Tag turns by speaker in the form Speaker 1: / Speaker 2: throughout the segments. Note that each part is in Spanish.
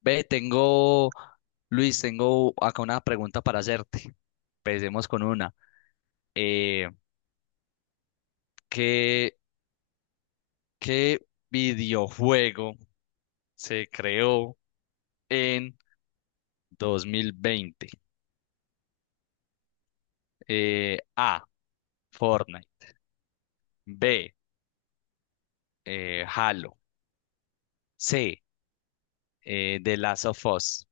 Speaker 1: Ve, tengo, Luis, tengo acá una pregunta para hacerte. Empecemos con una. Eh, ¿qué, qué videojuego se creó en 2020? A, Fortnite. B, Halo. C, The Last of Us.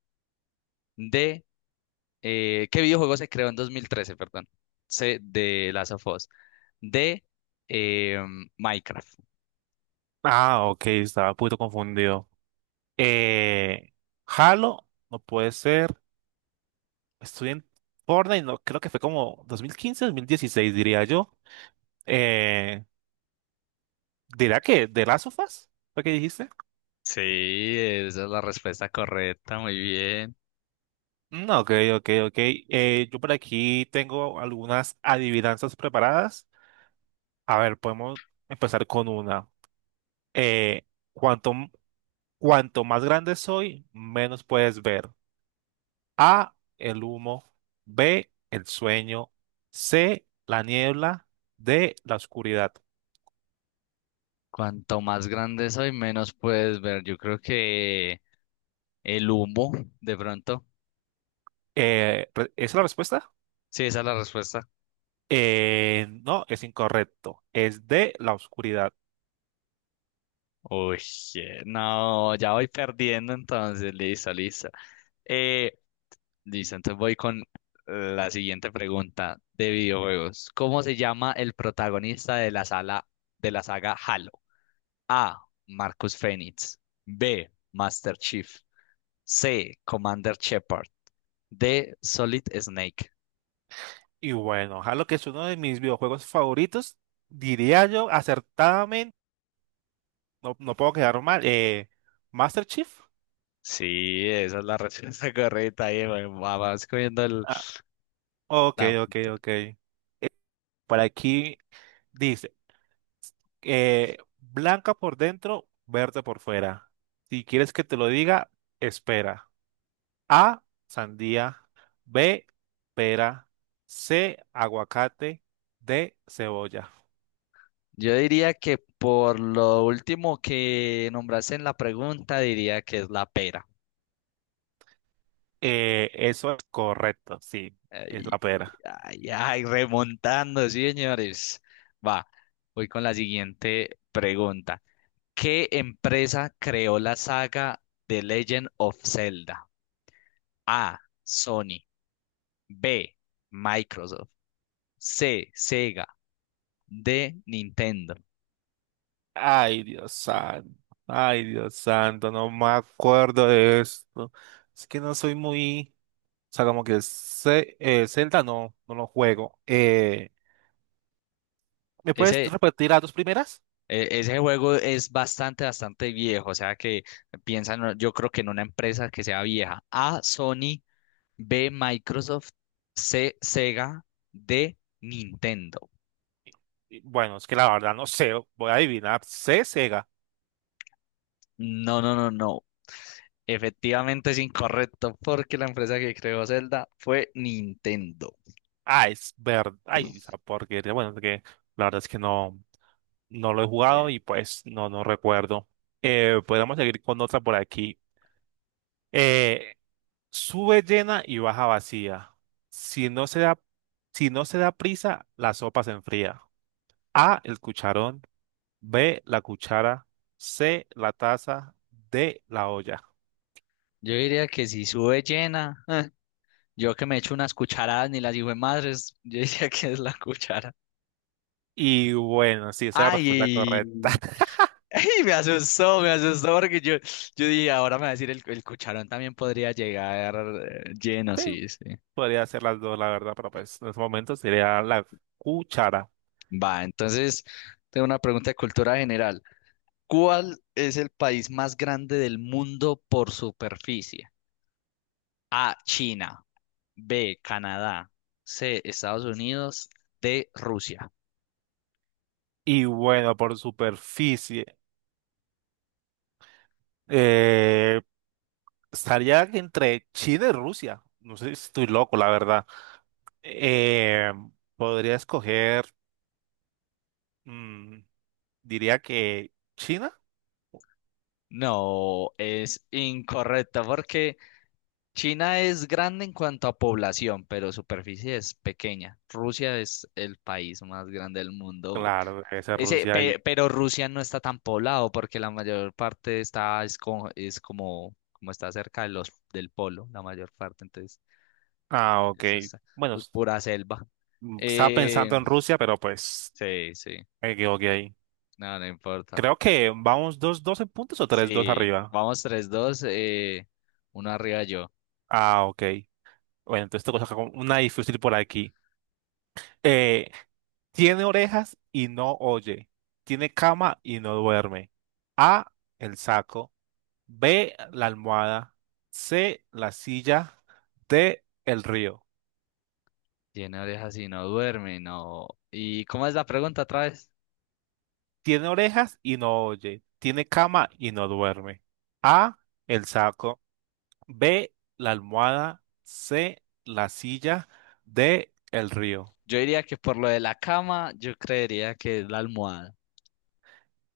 Speaker 1: D, ¿qué videojuego se creó en 2013? Perdón. C, The Last of Us. D, eh, Minecraft.
Speaker 2: Ah, ok, estaba un poquito confundido. Eh, Halo, no puede ser. Estuve en Fortnite, no, creo que fue como dos mil quince, dos mil dieciséis, diría yo. Eh, ¿Dirá que de Last of Us? ¿Fue que dijiste?
Speaker 1: Sí, esa es la respuesta correcta, muy bien.
Speaker 2: Ok, ok. Yo por aquí tengo algunas adivinanzas preparadas. A ver, podemos empezar con una. Eh, cuanto, cuanto más grande soy, menos puedes ver. A, el humo, B, el sueño, C, la niebla, D, la oscuridad.
Speaker 1: Cuanto más grande soy, menos puedes ver. Yo creo que el humo, de pronto.
Speaker 2: ¿Esa ¿es la respuesta?
Speaker 1: Sí, esa es la respuesta.
Speaker 2: No, es incorrecto. Es D, la oscuridad.
Speaker 1: Uy, no, ya voy perdiendo entonces. Listo, listo. Eh, Listo, entonces voy con la siguiente pregunta de videojuegos. ¿Cómo se llama el protagonista de la saga Halo? A. Marcus Fenix. B. Master Chief. C. Commander Shepard. De Solid Snake.
Speaker 2: Y bueno, Halo, que es uno de mis videojuegos favoritos, diría yo acertadamente, no, no puedo quedar mal. ¿Master Chief?
Speaker 1: Sí, esa es la respuesta correcta. Ahí vas comiendo el,
Speaker 2: Ah, ok,
Speaker 1: la punta.
Speaker 2: ok. Por aquí dice. Blanca por dentro, verde por fuera. Si quieres que te lo diga, espera. A, sandía. B, pera. C, aguacate. D, cebolla.
Speaker 1: Yo diría que por lo último que nombraste en la pregunta, diría que es la pera.
Speaker 2: Eso es correcto, sí, es la
Speaker 1: Ay,
Speaker 2: pera.
Speaker 1: ay, ay, remontando, sí, señores. Va, voy con la siguiente pregunta. ¿Qué empresa creó la saga The Legend of Zelda? A. Sony. B. Microsoft. C. Sega. De Nintendo.
Speaker 2: Ay, Dios santo. Ay, Dios santo, no me acuerdo de esto. Es que no soy muy. O sea, como que Zelda no, no lo juego. ¿Me puedes
Speaker 1: Ese,
Speaker 2: repetir las dos primeras?
Speaker 1: Ese juego es bastante, bastante viejo, o sea que piensan, yo creo que en una empresa que sea vieja. A, Sony, B, Microsoft, C, Sega, D, Nintendo.
Speaker 2: Y, bueno, es que la verdad no sé, voy a adivinar. C, Sega.
Speaker 1: No, no, no, no. Efectivamente es incorrecto porque la empresa que creó Zelda fue Nintendo.
Speaker 2: Ah, es verdad. Ay, esa porquería. Bueno, es que la verdad es que no, no lo he jugado
Speaker 1: Eh,
Speaker 2: y pues no, no recuerdo. Podemos seguir con otra por aquí. Eh, sube llena y baja vacía. Si no se da, si no se da prisa, la sopa se enfría. A, el cucharón. B, la cuchara. C, la taza. D, la olla.
Speaker 1: Yo diría que si sube llena, yo que me echo unas cucharadas ni las hijo de madres, yo diría que es la cuchara.
Speaker 2: Y bueno, sí, esa es la respuesta
Speaker 1: Ay,
Speaker 2: correcta.
Speaker 1: y me asustó porque yo dije, ahora me va a decir el cucharón también podría llegar lleno, sí, sí.
Speaker 2: Podría ser las dos, la verdad, pero pues en este momento sería la cuchara.
Speaker 1: Va, entonces tengo una pregunta de cultura general. ¿Cuál es el país más grande del mundo por superficie? A, China, B, Canadá, C, Estados Unidos, D, Rusia.
Speaker 2: Y bueno, por superficie, eh, estaría entre China y Rusia. No sé si estoy loco, la verdad. Eh, podría escoger, mm, diría que China.
Speaker 1: No, es incorrecto porque China es grande en cuanto a población, pero superficie es pequeña. Rusia es el país más grande del mundo.
Speaker 2: Claro, debe ser Rusia y.
Speaker 1: Pero Rusia no está tan poblado porque la mayor parte está es, es como está cerca de los del polo, la mayor parte, entonces
Speaker 2: Ah, ok.
Speaker 1: eso está,
Speaker 2: Bueno,
Speaker 1: es
Speaker 2: s-
Speaker 1: pura selva.
Speaker 2: estaba
Speaker 1: Eh,
Speaker 2: pensando en Rusia, pero pues
Speaker 1: sí, sí,
Speaker 2: me equivoqué ahí.
Speaker 1: no, no importa.
Speaker 2: Creo que vamos dos 2 en puntos o tres dos
Speaker 1: Sí,
Speaker 2: arriba.
Speaker 1: vamos tres, dos, uno arriba yo.
Speaker 2: Ah, ok. Bueno, entonces tengo que sacar una difícil por aquí. Eh, tiene orejas y no oye. Tiene cama y no duerme. A, el saco. B, la almohada. C, la silla. D, el río.
Speaker 1: Tiene orejas y no duerme, no. ¿Y cómo es la pregunta otra vez?
Speaker 2: Tiene orejas y no oye. Tiene cama y no duerme. A, el saco. B, la almohada. C, la silla. D, el río.
Speaker 1: Yo diría que por lo de la cama, yo creería que es la almohada.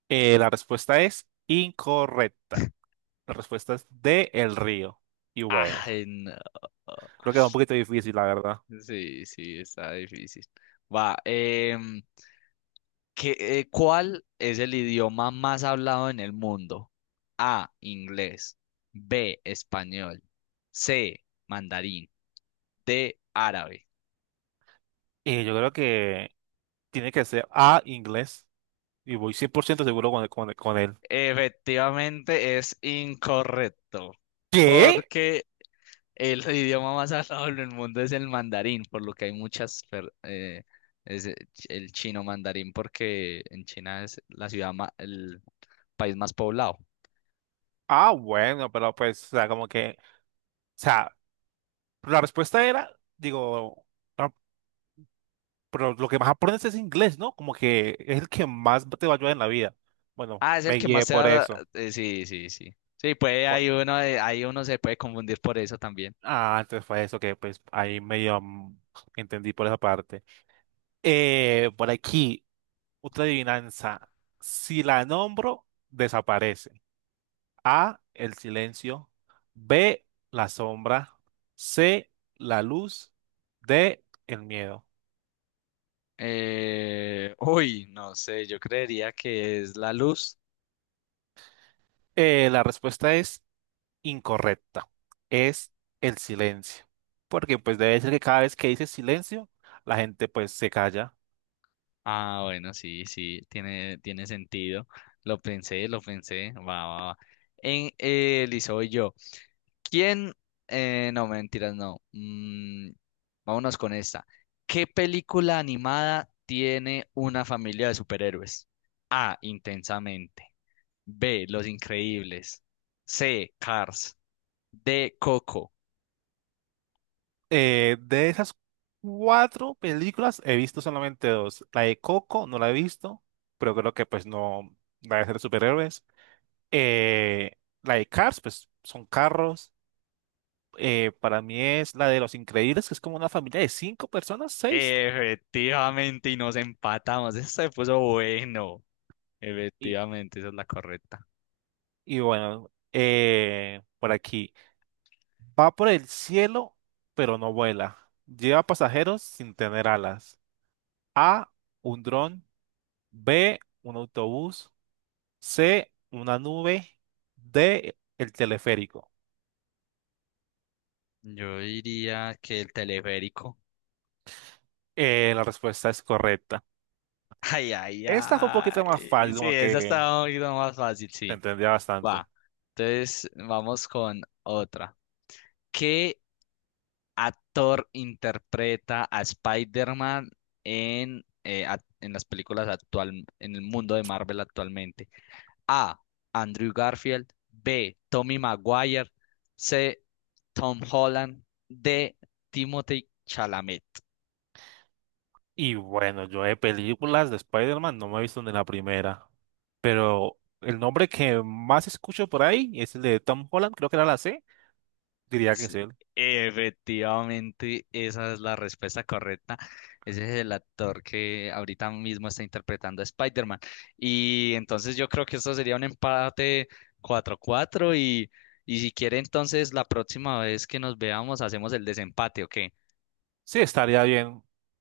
Speaker 2: La respuesta es incorrecta. La respuesta es de El Río. Y bueno,
Speaker 1: Ay, no.
Speaker 2: creo que es un poquito difícil, la verdad.
Speaker 1: Sí, sí, está difícil. Va, ¿cuál es el idioma más hablado en el mundo? A, inglés, B, español, C, mandarín, D, árabe.
Speaker 2: Y yo creo que tiene que ser A, inglés. Y voy 100% seguro con él.
Speaker 1: Efectivamente es incorrecto,
Speaker 2: ¿Qué?
Speaker 1: porque el idioma más hablado en el mundo es el mandarín, por lo que hay muchas, es el el chino mandarín, porque en China es la ciudad, el país más poblado.
Speaker 2: Ah, bueno, pero pues, o sea, como que, o sea, la respuesta era, digo, no, pero lo que más aprendes es inglés, ¿no? Como que es el que más te va a ayudar en la vida. Bueno,
Speaker 1: Ah, es
Speaker 2: me
Speaker 1: el que más
Speaker 2: guié
Speaker 1: se
Speaker 2: por
Speaker 1: da,
Speaker 2: eso.
Speaker 1: eh, sí, sí, sí. Sí, puede, hay
Speaker 2: Por.
Speaker 1: uno, hay uno se puede confundir por eso también.
Speaker 2: Ah, entonces fue eso que pues ahí medio entendí por esa parte. Por aquí, otra adivinanza. Si la nombro, desaparece. A, el silencio. B, la sombra. C, la luz. D, el miedo.
Speaker 1: Uy, no sé, yo creería que es la luz.
Speaker 2: La respuesta es incorrecta. Es el silencio. Porque pues debe ser que cada vez que dices silencio, la gente pues se calla.
Speaker 1: Ah, bueno, sí, sí, tiene sentido. Lo pensé, lo pensé. Va, va, va. En Lizo y soy yo. ¿Quién? No, mentiras, no. Vámonos con esta. ¿Qué película animada tiene una familia de superhéroes? A. Intensamente. B. Los Increíbles. C. Cars. D. Coco.
Speaker 2: De esas cuatro películas he visto solamente dos. La de Coco no la he visto, pero creo que pues no la de ser de superhéroes. Eh, la de Cars pues son carros. Para mí es la de Los Increíbles, que es como una familia de cinco personas, seis.
Speaker 1: Efectivamente, y nos empatamos. Eso se puso bueno.
Speaker 2: Y,
Speaker 1: Efectivamente, esa es la correcta.
Speaker 2: y bueno, por aquí. Va por el cielo, pero no vuela. Lleva pasajeros sin tener alas. A, un dron. B, un autobús. C, una nube. D, el teleférico.
Speaker 1: Yo diría que el teleférico.
Speaker 2: La respuesta es correcta.
Speaker 1: Ay, ay,
Speaker 2: Esta fue un poquito más
Speaker 1: ay.
Speaker 2: fácil,
Speaker 1: Sí,
Speaker 2: como
Speaker 1: esa
Speaker 2: que
Speaker 1: está un poquito más fácil,
Speaker 2: se
Speaker 1: sí.
Speaker 2: entendía bastante.
Speaker 1: Va. Entonces, vamos con otra. ¿Qué actor interpreta a Spider-Man en las películas actual, en el mundo de Marvel actualmente? A. Andrew Garfield. B. Tommy Maguire. C. Tom Holland. D. Timothée Chalamet.
Speaker 2: Y bueno, yo de películas de Spider-Man no me he visto ni la primera. Pero el nombre que más escucho por ahí es el de Tom Holland, creo que era la C. Diría que es
Speaker 1: Sí,
Speaker 2: él.
Speaker 1: efectivamente, esa es la respuesta correcta. Ese es el actor que ahorita mismo está interpretando a Spider-Man. Y entonces yo creo que esto sería un empate 4-4 y si quiere entonces la próxima vez que nos veamos hacemos el desempate, ¿ok?
Speaker 2: Sí, estaría bien.